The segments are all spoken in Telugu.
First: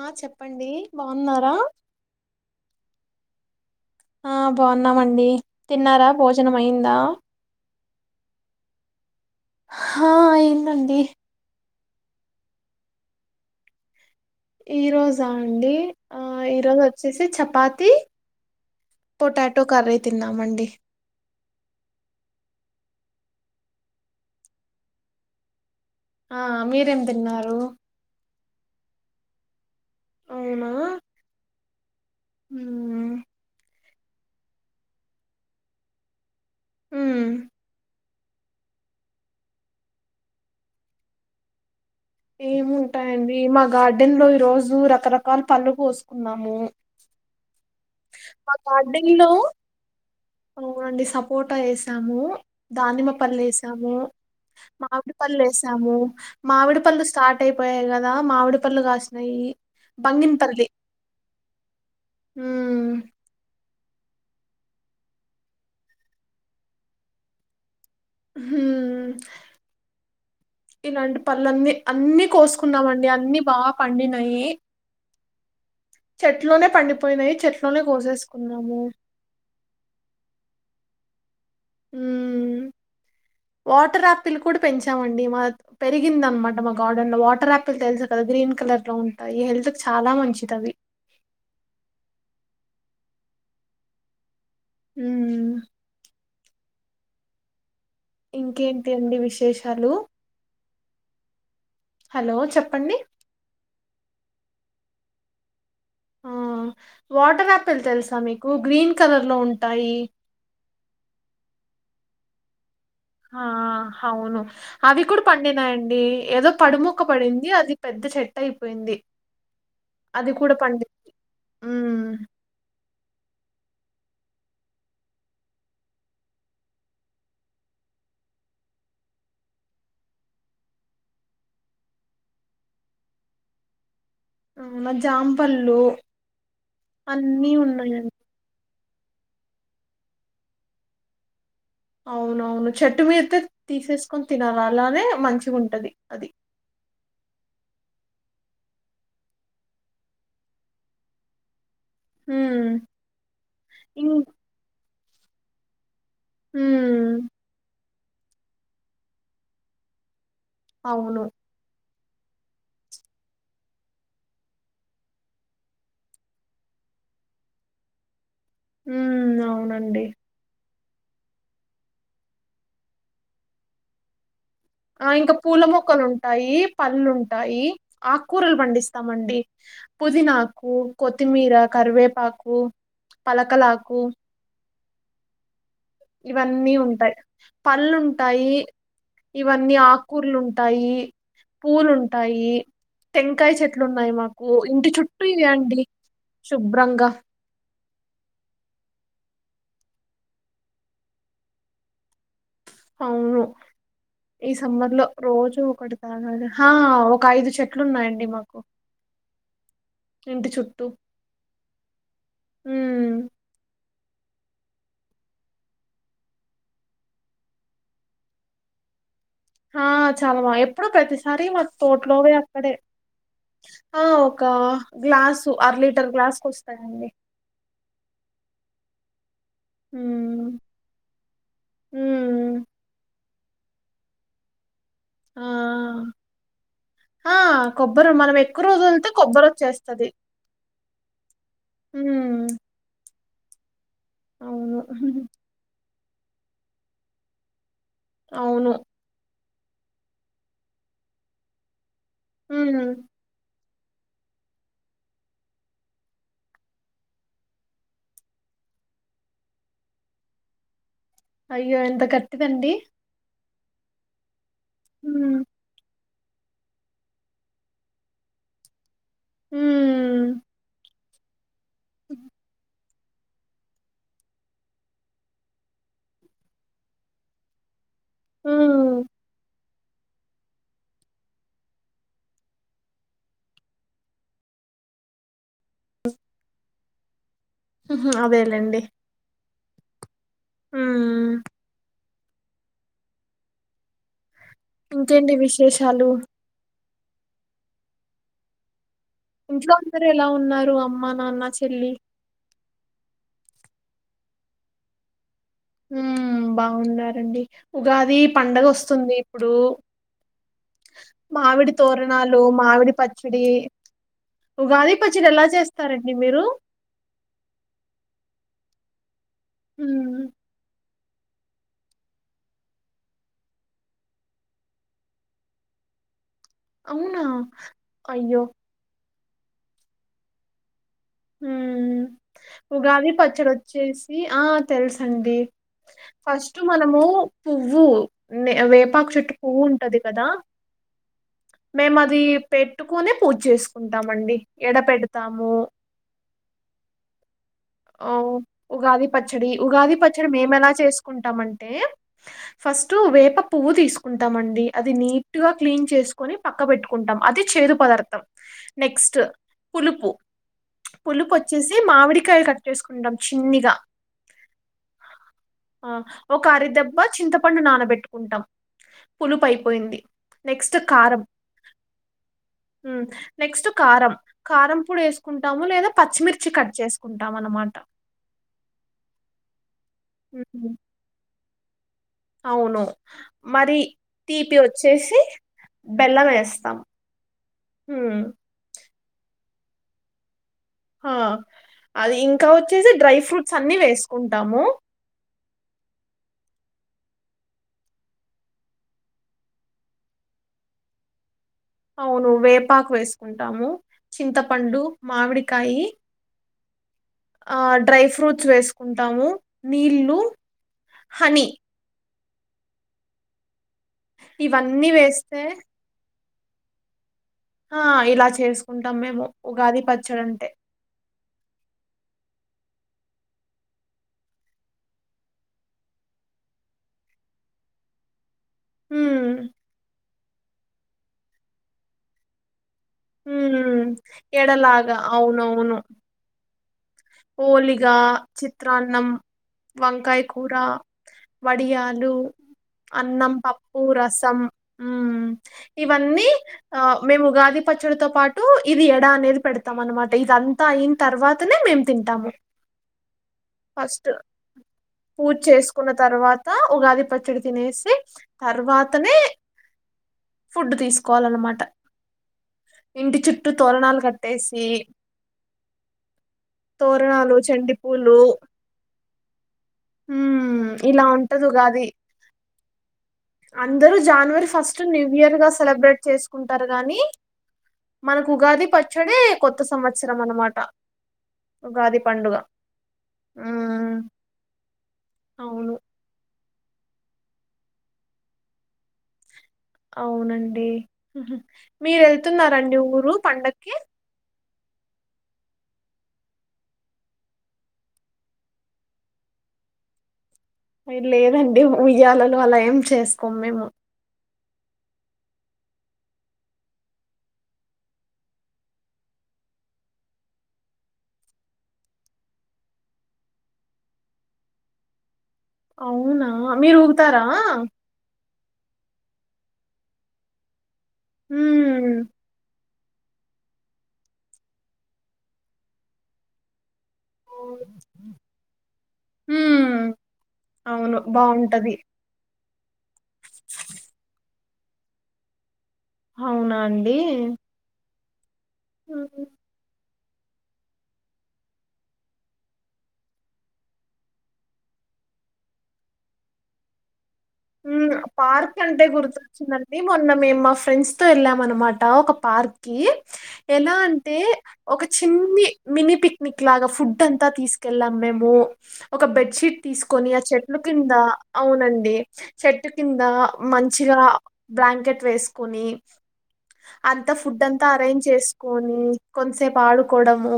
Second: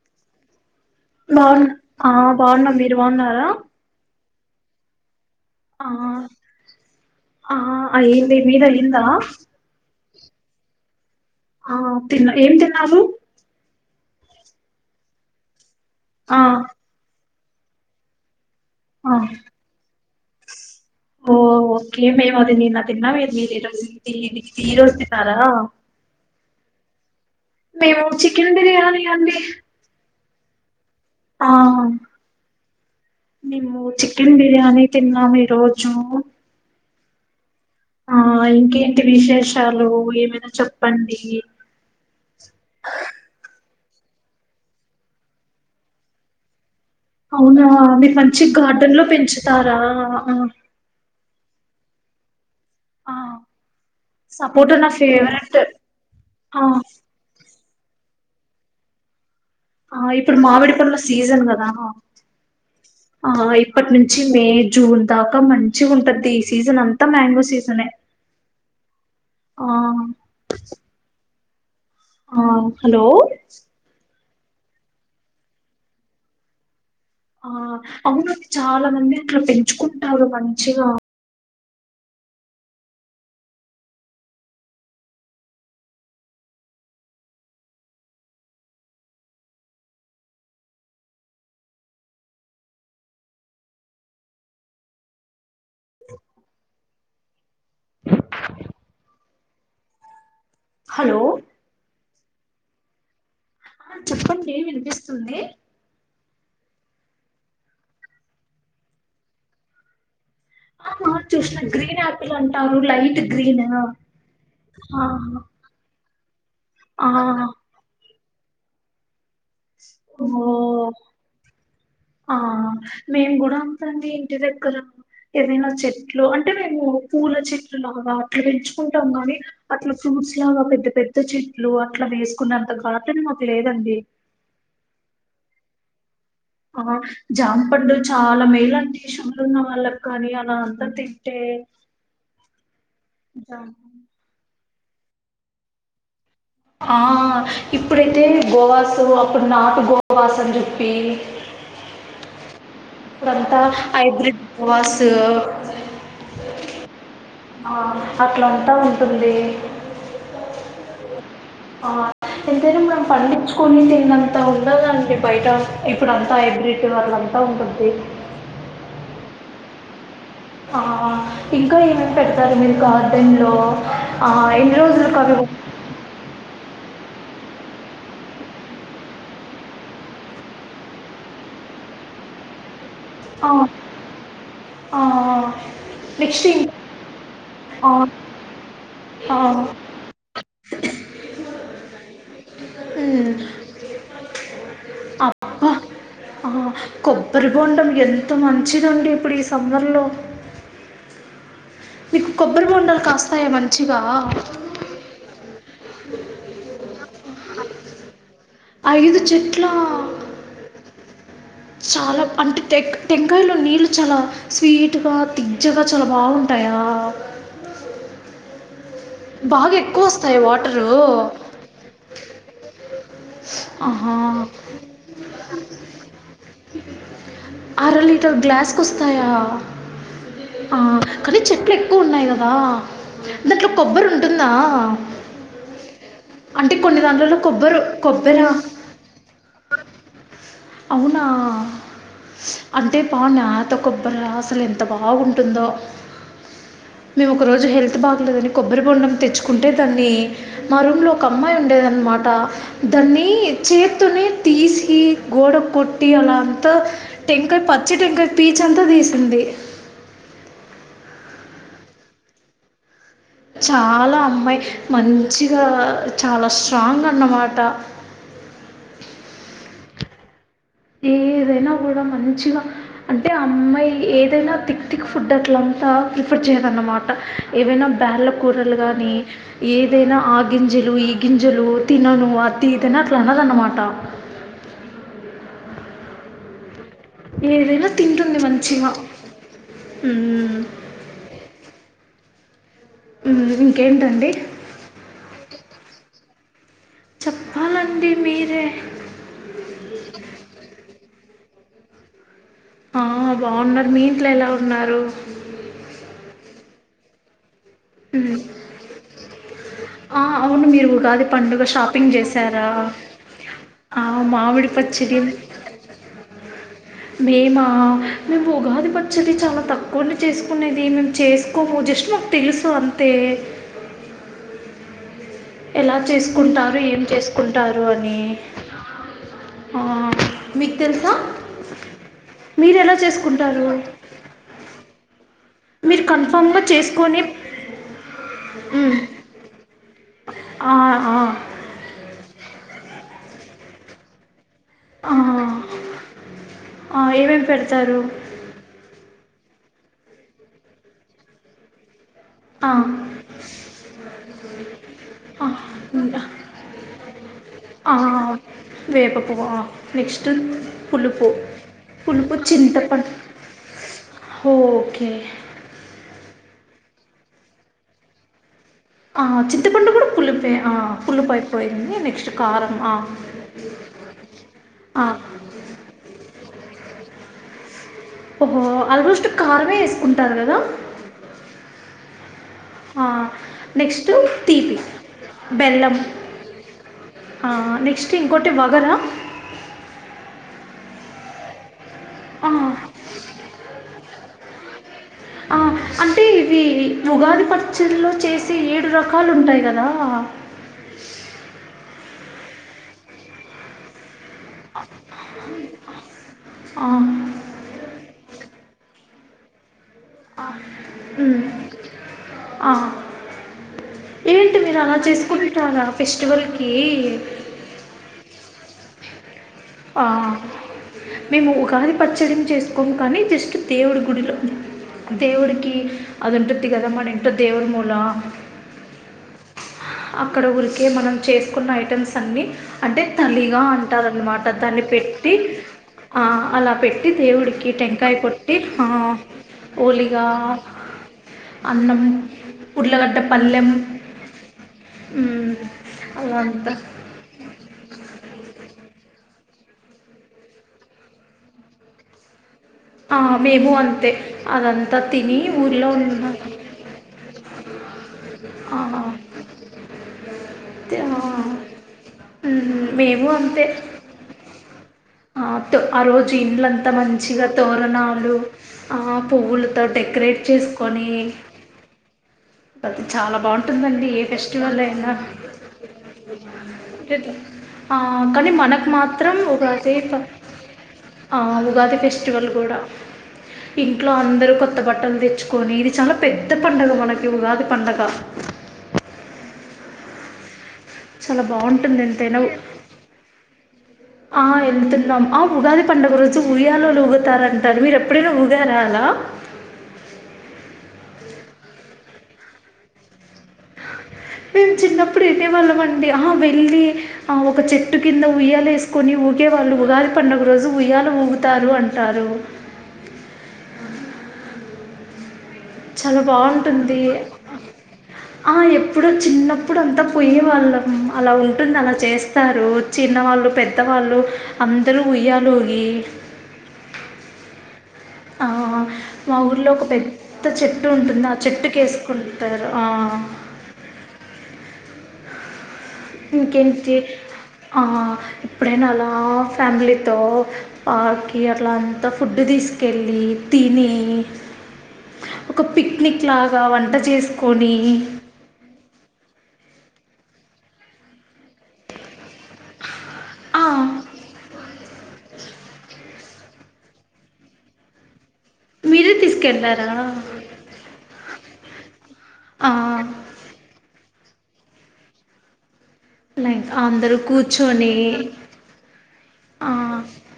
ఆ చెప్పండీ బాగున్ ఆ బాగున్నాం మీరు బాగున్నారా ఆ బాగున్నామండి ఆ తిన్నార బొజనం అయిందా ఆ అయింది మిది అయిందా హా అయిందండి ఆ తిన్ ఏం తిన్నారు ఈ రోజా అండి ఆ ఈరోజు వచ్చేసి చపాతి ఆ పొటాటో కర్రీ తిన్నాం అండి ఓ ఓకే మేము అది నిన్న తిన్నాం మీర్ ఇ ఇ మీరు ఈ రోజు ఈ రోజు తిన్నారా ఆ మిరేం తిన్నారు కిందిది [unintelligible] అండీ ఔన ఆ నిము చికెన్ బిర్యాని తిన్నాం ఈరోజూ ఊమ్ ఆ ఇంకెంటి విశేషాలు ఏమైనా చెప్పండి ఏముంటయండి మా గార్డెన్ లో ఈ రోజు రకరకాల పళ్ళు కొసుకున్నాము అవునా మీరు మంచి మ గార్డెన్ గార్డన్ లో పెంచుతారా ఆ అవునండి సపొర్ట ఏసాము దానిమ్మ ఆ పళ్ళు ఏసాము సపోటా నా మామిడి పళ్ళు ఫేవరెట్ ఏసాము ఆ మామిడి పళ్ళు స్టార్ట్ అయి పోయాయి కదా మామిడి పండ్లు కాసినయి ఆ ఇప్పుడు మామిడి పన్ల సీజన్ కదా ఉమ్ ఆ ఇప్పటి నుంచి మే జూన్ దాకా మంచిగ ఉంటది ఈ సీజన్ అంత మ్యాంగో సీజనే ఉహ్ ఆ ఇలాంటి పన్లఅన్ని అన్ని ఆ హలో కొసుకున్నామండి అన్ని బా పండినయ్ చెట్లోనే పండిపొ ఆ అవునుఅండి చాలా మంది అట్లా పెంచుకుంటారు మంచిగా ఉమ్ [inaudible] వాటర్ ఆపిల్ కూడా పెంచామండి మాత్ పెరిగింది అనమాట మా గార్డెన్ లో వాటర్ ఆపిల్ తెలుసు కద గ్రీన్ కలర్లో ఉంటాయి హెల్త్ కి చాలా మంచిదవి [inaudible] ఉమ్ ఇంకెంటి అండి విశేషాలు హలొ హలో చెప్పండి ఆ చెప్పండి వినిపిస్తుంది ఆ వాటర్ ఆపిల్ తెలుసా మీకు గ్రీన్ కలర్ లొ ఉంటాయి ఆ హ చుశిన గ్రీన్ ఆపిల్ అంటారు లైట్ ఆ గ్రీన్ హవును అవి ఆ కూడ పండినాయండి ఏదొ పడుముక్క ఆ పడింది అది పెద్ద చెట్టు అయిపోయింది ఓ అది కూడా పండి ఉమ్ ఆ మేమ్ కూడ ఇంటి దగ్గర ఏదైన చెట్లు అంటే మేము పూల చెట్లు లాగా అట్లు పెంచుకుంటం గాని అట్ల ఫ్రూ ముస్లగ పెద్ద పెద్ద చెట్లు అట్ల వేసుకున్నంత గార్డెన్ మాక్ లెదండి ఔన జాంపన్లు ఆ జాంపండు చాలా మేలుఅ షుగరున్న వాళ్ళ కానీ అలా అంత తిట్టె అవునవును చెట్టు మీదతే తీసేసుకొని తినలే అలనే మంచిగుంటది అది ఆ ఇప్పుడైతె గోవసు అప్పుడు నార్ట్ గోవాస్ అని చెప్పి ఉమ్ ఇప్పుడంతా ఇం హైబ్రిడ్ ప్రోస్ ఉమ్ ఆ అట్లాంట ఉంటుంది అవును ఆహ్ ఎంతైనా మనం పండించుకొని తిన్నంతా ఉండదాండి బయట ఇప్పుడంతా హైబ్రిట్ వళ్ళాంత బ ఉంటుంది హు మ్ అవునండి ఆ ఇంకా ఏమేమి పెడతారు మీరు గార్డెన్ లో ఆ ఎన్ని ఆ రోజులకు ఇంకా అవి పూల మొక్కలుంటాయి పళ్లుంటాయి ఆక్కూరలు పండిస్తామండి పుదీనాకు కొత్తిమీర కర్ కరివేపాకూ పలకలాకూ ఆ ఆ నెక్స్ట్ ఇంకా ఇవన్నీ ఉంటాయ్ ఆ, పళ్ళుంటాయి ఆ, ఇవన్నీ అక్కర్లు ఉన్ టాయి పూలు ఉంటాయి మ్మ్. టెంకాయి చెట్లు ఉన్నాయి మాక్ కు ఇంటి చుట్టూ ఇవే అబ్బా అండి ఆ, శుభ్రంగా కొబ్బరి బొండం ఎంత మంచిదండి ఇప్పుడు ఈ సమ్మర్లో మీకు కొబ్బరి బొడాలు అవును కాస్తాయా మంచిగా హా ఒక ఐదు చెట్లున్నాయండి మాక్ ఐదు చెట్లా చుట్టూ చాలా అంటే టెక్ ఉమ్ టంకాయలో నీళ్ళు చాలా స్వీట్ గా తియ్యగా చాలా బాగుంటాయా బాగా ఆ ఎక్కువోస్తాయ చాలా బా వాటరూ ఎప్పుడో ప్రతిసారి మా తోటలోవే అక్కడే ఆ ఆహా ఒక గ్లాసు అర లీటర్ గ్లాస్కి వస్తాయండి అరలీ టర్ గ్లాస్కోస్తాయా ఉమ్ ఆ కని చెట్లు ఎక్కువున్నాయ్ కదా ఉమ్ దాంట్లొ కొబ్బరుంటుందా ఆ అంటే కొన్ని దాంట్లలో కొబ్బరు కొబర్ మనం ఎక్కువ రోజు వేడ్తే కొబ్బరోచ్చేస్తది అవునా అంటే బా న్యాతోకోబ్ బరా అసల్ అవును ఎంతబాగుందో మేం ఒక రోజు హేల్ ల్త్ బాగలేదని అవును కొబ్బరి బొండం తెచ్చుకుంటే దాన్ని మా రూమ్ లో ఒక అమ్మాయి ఉండేదన్నమా టా ఉమ్ దాన్ని చేతోనే తీసి గోడకొట్టి అలా అంతా టెంకాయ పచ్చి టెంకాయి పీచ్ అంతా తీసింది అయ్యో ఎంత గట్టిదండి చాలా అమ్మాయి ఉమ్ మంచిగా చాల స్ట్రాంగ్ అన్నమాట ఉమ్ ఏదైనా గుడ మంచిగా అంటే అమ్మాయి ఏదైనా తిక్ తిక్ ఫుడ్ అట్లాంతా ప్రిఫర్ చేయదన్నమాట ఏవైనా పాలకూరలు ఉమ్ గాని ఏదైనా ఆ గింజలు ఈ గింజలు తినను అది ఇది అట్లా అనదన్నమాట ఏదైనా ఉహు తింటుంది అదేలేండి మంచిగ హు మ్ ఉమ్ మ్ ఇంకేంటండి ఇంకేంటీ విశేషాలు చెప్పాలండి మీరే ఇంట్లో అందరు ఎలా ఉన్నారు అమ్మ నాన్న చెల్లి ఆ బావున్నారు మీ ఇంట్లో ఎలా ఉన్నారు ఉమ్ బాగున్నారండి ఉగాది పండగ ఓస్తుంది ఇప్పుడు అవును మీరు ఉగాది పండుగ మామిడి షాపింగ్ తోరణాలు చేశారా మామిడి పచ్చడి ఉగాది పచ్చడి ఎలా చేస్తారండి మీరు మేమా మేము ఉగాది పచ్చడి చాలా తక్కువండి ఉమ్ చేసుకునేది మేము చేసుకోము జస్ట్ మాకు తెలుస్తదంతే ఎలా చేసుకుంటారు ఏం అవునా చేసుకుంటారు అని అయ్యో ఆ మీకు తెలుసా హ్మ్. మీరు ఎలా ఉగాది చేసుకుంటారు పచ్చడోచ్చేసి ఆ తెలుసండి మీరు ఫస్ట్ కన్ఫామ్గా మనము చేసుకొని పువ్వు వే మ్, వేపాకు చుట్టు పువ్వు ఉం కదా ఆ, ఆ, మేము అది పెట్టుకునే పూజ చేసుకుంటామండి ఎడ ఆ, పెడుతాము ఆ ఏవేం పెడత ఆ ఉగాది పచ్చడి ఉగాది పచ్చడి మేము ఎలా చేసుకుంటామంటే ఆ, ఫస్ట్ వేప పువ్వు తీసుకుంటాం అండి అది ఆ, నోట్లో క్లీన్ చేసుకోని పక్క పెట్టుకుంటాం అది చ్ చేదు ఆ, పదార్థం వేప నెక్స్ట్ పువ్వు పులుపు నెక్స్ట్ పులుపు వచ్చేసి పులుపు మామిడికాయ కట్ చింతపండు చేసుకుంటాం చిన్నిగా ఓకే ఆ ఒకరిద్దబ బ చింతపండు నానబెట్టుకుంటాం ఆ పులుపు చింతపండు అయిపోయింది కూడా పూలుపే ఆ నెక్స్ట్ కారం పులుపైపోయింది నెక్స్ట్ కారం ఆ ఉమ్, నెక్స్ట్ కారం కారం పొడి ఆ వేసుకుంటాము లేదా పచ్చిమిర్చి కట్ చేసుకుంటాం అనమాట ఓహో ఆల్మోస్ట్ కారమే వేసుకుంటారు కదా ఉమ్, అవును ఆ మరి తీపి వచ్చేసి బెల్లం వేస్తాం ఆ నెక్స్ట్ ఉమ్, ఇంకోటి వగరా ఆ అది ఇంకా వచ్చేసి డ్రై ఫ్రూట్స్ అన్ని వేసుకుంటాము ఆ అంటే ఇవి ఉగాది పచ్చడల్లో చేసే ఏడు రకాలు ఉంటాయి కదా అవును వేపాకు వేసుకుంటాము చింతపండు మామిడికాయి ఆ ఉమ్, ఆ డ్రై ఫ్రూట్స్ వేసుకుంటాము నీళ్ళు హని ఆ ఏంటి మీర ఇవన్నీ అల వేస్తే చేసుకుంటరా ఫెస్ట్ స్టివల్కి ఆ ఇలా చేసుకుంటాం మేము ఉగాది ఆ పచ్చడంటే. మేము ఉగాది పచ్చడి చేసుకోమ్ కానీ జస్ట్ దేవుడి గుడిలో దేవుడికి అదంటుదిగ మన ఇంట్లో దేవుడి మూల ఉమ్ అక్కడ ఉరికే మనం చేసుకున్న ఐటమ్స్ అన్నీ అంటే తల్లిగా హ్మ్. అంటారన్నమాట దాన్ని ఎడలాగా పెట్టి అవునవును. ఆ అలా పెట్టి దేవుడికి పోలిగ, టెంకాయ కొట్టి హా చిత్రాన్నం, వంకాయ హొలిగా కూర, అన్నం వడియాలు, పుట్లగడ్ పల్లెం ఉ ఇవన్నీ ఆ మేము ఉగాది పచ్చడితో పాటు ఇది ఎడ అనేది పెడతాం అనమాట ఇది అంతా అయిన తర్వాతనే మేము తింటాము మేము ఫస్ట్ అంతే అదంతా పూజ తిని ఊర్లో చేసుకున్న తర్వాత ఉగాది పచ్చడి తినేసి తర్వాతనే ఉన్న ఫుడ్ తీసుకోవాలన్నమాట ఇంటి చుట్టూ తోరణాలు కట్టేసి ఆటు ఆ రోజు ఇంలంతా తోరణాలు మంచిగా చెండి పూలు తోరణాలు ఆ పువ్వులతో డెకరేట్ మ్మ్ ఇలా చేసుకొని ఉంటది ఉగాది అది చాలా అందరు బాగుంటుందండి ఏ జానవరి ఫెస్టివల్ ఫస్ట్ న్యూ అయినా ఇయర్ గా సెలబ్రేట్ చేసుకుంటారు గాని ఆ, మనకు కానీ ఉగాది మనకు పచ్చడే మాత్రం కొత్త ఉగాది సంవత్సరం ప- అనమాట ఆ ఉగాది ఫెస్టివల్ గుడా మ్మ్ ఇంట్లో అందరు కొత్త బట్టలు తెచ్చుకొని అవును ఇది చాలా పెద్ త పండగ మానకి ఉగాది పండగ అవునండి చాలా బాగుంటుంది మీరు ఎంతైనా వెళ్తున్నారా అండి ఊరు పండగ్ ఆ వెళ్తున్నాం ఆ ఉగాది పండగ రోజు ఊయలుగుతారంటారు మీరు ఎప్పుడైనా ఊగారా అలా లేదండి ఉయ్యాలలు అలా ఏం చేసుకోము మేము మేము చిన్నప్పుడు ఎల్లెవాళ్ళం అండి హ వెళ్ళి ఆ ఒక చెట్టు కింద ఉయ్యాల వేసుకొని ఉ ఊగే వాళ్ళు ఉగాది పండుగ రోజు ఉయ్యాల ఊగుతారు అంటారు చాలా అవునా మీరు బాగుంటుంది ఊగుతారా ఆ ఎప్ ప్పుడు చిన్నప్పుడు అంతా పొయ్యే వాళ్ళం అలా ఉంటుంది అలా మ్మ్ చేస్తారు చిన్నవాళ్ళు పెద్దవాళ్ళు అందరు ఉయ్యాలుగీ ఆ మా ఊరిలో మ్మ్ ఒక పెద్ద చెట్టు అవును ఉంటుంది ఆ బాగుంటది చెట్టుకేస్కొని టారు ఆ అవునా ఇంకేంటి అండి ఆ ఇప్పుడైనా అలా మ్మ్ ఫ్యామిలీ తో పార్క్ కి అంత ఫుడ్డు తీసుకెళ్లి తిని ఒక పిక్నిక్ లాగా వంట చేస్ మ్ పార్క్ అంటే గుర్తొచ్చిందన్ డి మొన్న మేమ్ మా ఫ్రెండ్స్ తో వెళ్ళాము అనమాట ఒక పార్క్ కి ఆ, ఎలా అంటే ఒక చిన్ని మినీ పిక్నిక్ లాగా ఫుడ్ అంతా తీసుకెళ్ళాం మేము ఒక మీరే బెడ్ షీట్ తీసుకెళ్ళారా తీసుకొని ఆ చెట్ల కింద అవునండి చెట్టు ఆ, కింద మంచిగా బ్లాంకెట్ వేసుకుని లై అంతా ఫుడ్ అంతా అరేంజ్ చేసుకొని కొంసేపు ఆ, ఆడుకోవడము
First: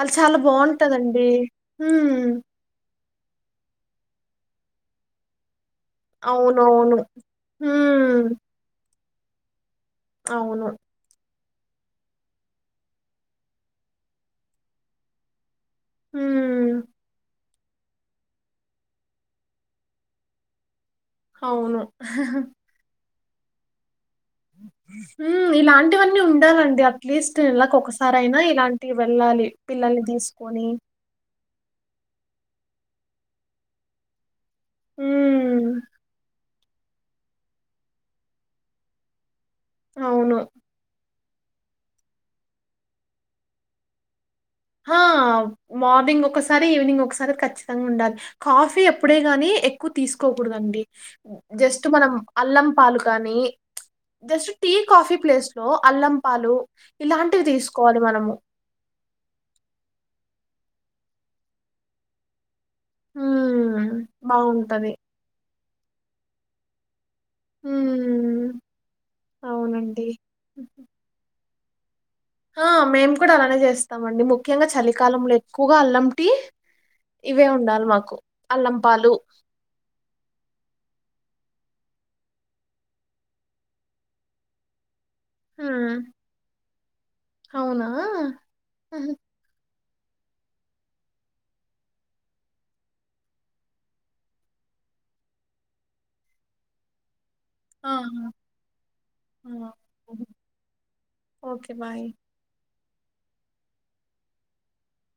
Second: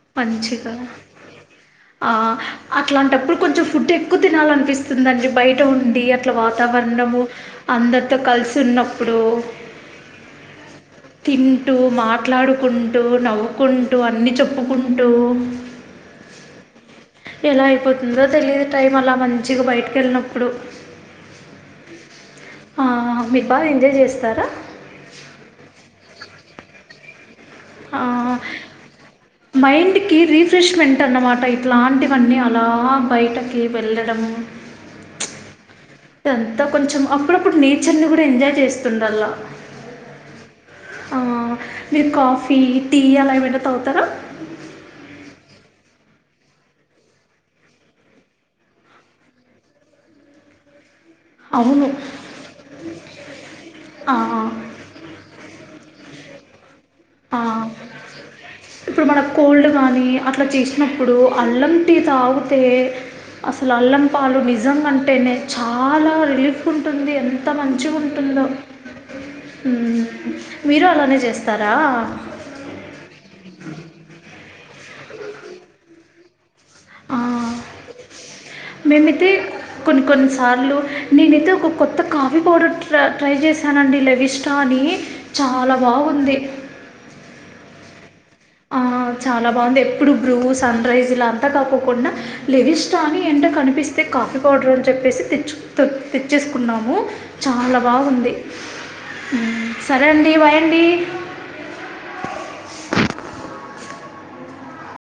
అల్ చాలా మంచిగా బాగుంటదండి ఆ, హ్మ్ అట్లాంటప్పుడు కొంచెం ఫుడ్ ఎక్కువ తినాలనిపిస్తుందండి బయ్ ట ఉండి అట్లా అవునవును వాతావరణము అందరితో మ్మ్. కలిసి ఉన్నప్పుడు అవును తింటూ మాట్లాడుకుంటూ నవ్వుకుంటూ అన్నీ చెప్పుకుంటూ హుమ్ ఎలా అయిపోతుందో తెలియదు టైం అలా మంచిగా బయటికేల్లినప్పుడు అవును ఆ మీర్ బాగా ఎంజాయ్ చేస్ హుమ్ ఇలాంటివన్నీ ఉండాలండి అట్లీస్ స్ట్ నేలకోక్కసారైనా ఇలాంటియి వెళ్ళాలి పిల్లల్ని మైండ్కి తీసుకొని రీఫ్రెష్మెంట్ అన్నమాట ఇట్లాంటివన్నీ అలా బయటకి వెళ్ళడమ్ మ్మ్ టె అంతా కొంచెం అప్పుడప్పుడు నేచర్ ని కూడా ఎంజాయ్ చేస్తుండల్లా అవును ఆ మీరు కాఫీ టీ అలా ఏమైనా తాగుతారా హ మార్నింగ్ ఒకసారి ఈవినింగ్ ఒకసారి ఖచ్చితంగా ఉండాలి కాఫీ ఎప్పుడే గాని ఎక్కువ తీసుకోకూడదండి జస్ట్ అవును మనం అల్లం పాలు కానీ జస్ట్ టీ కాఫీ ప్లేస్ లో అల్లం పాలు ఆ ఇలాంటివి తీసుకోవాలి మనము. ఇప్పుడు మనక్ కోల్డ్ కానీ అట్లా చేసినప్పుడు అల్లం టి తాగ్ తే అసలు హ్మ్. అల్లం పాలు నిజంగ బావుంటది. అంటేనే చాలా రిలీఫ్ ఉంటుంది అం ఎంత మంచిగుంటుందో హ్మ్. మ్ అవునండి. మీరు అలానే చేస్తారా ఆ మేము కూడా అలానే చేస్తామండి ముఖ్యంగా చలికాలంలో ఎక్కువగా అల్లం టి ఆ అల్లం పాలు మేమీతే కొన్ని కొన్ని సార్లు నేనైతే ఒక కొత్త కాఫీ పౌడర్ ట్ర ట్రై చేశానండి లేవిష్ట అని చాల హ్మ్ బాగుంది అవునా ఆహ్ ఆ చాలా బాగుందీ ఎప్ ఇప్పుడు బ్రూ సన్ రైజ్ ఇలా అంతా కాకోకుండా లేవిష్ట అని ఎంట కనిపిస్తే కాఫీ పౌడర్ అని చెప్ చెప్పేసి తెచ్చు తె తెచ్చేసుకున్నాము చాలా ఆ బాగుంది సరే అండి బైయండి ఒకె బాయ్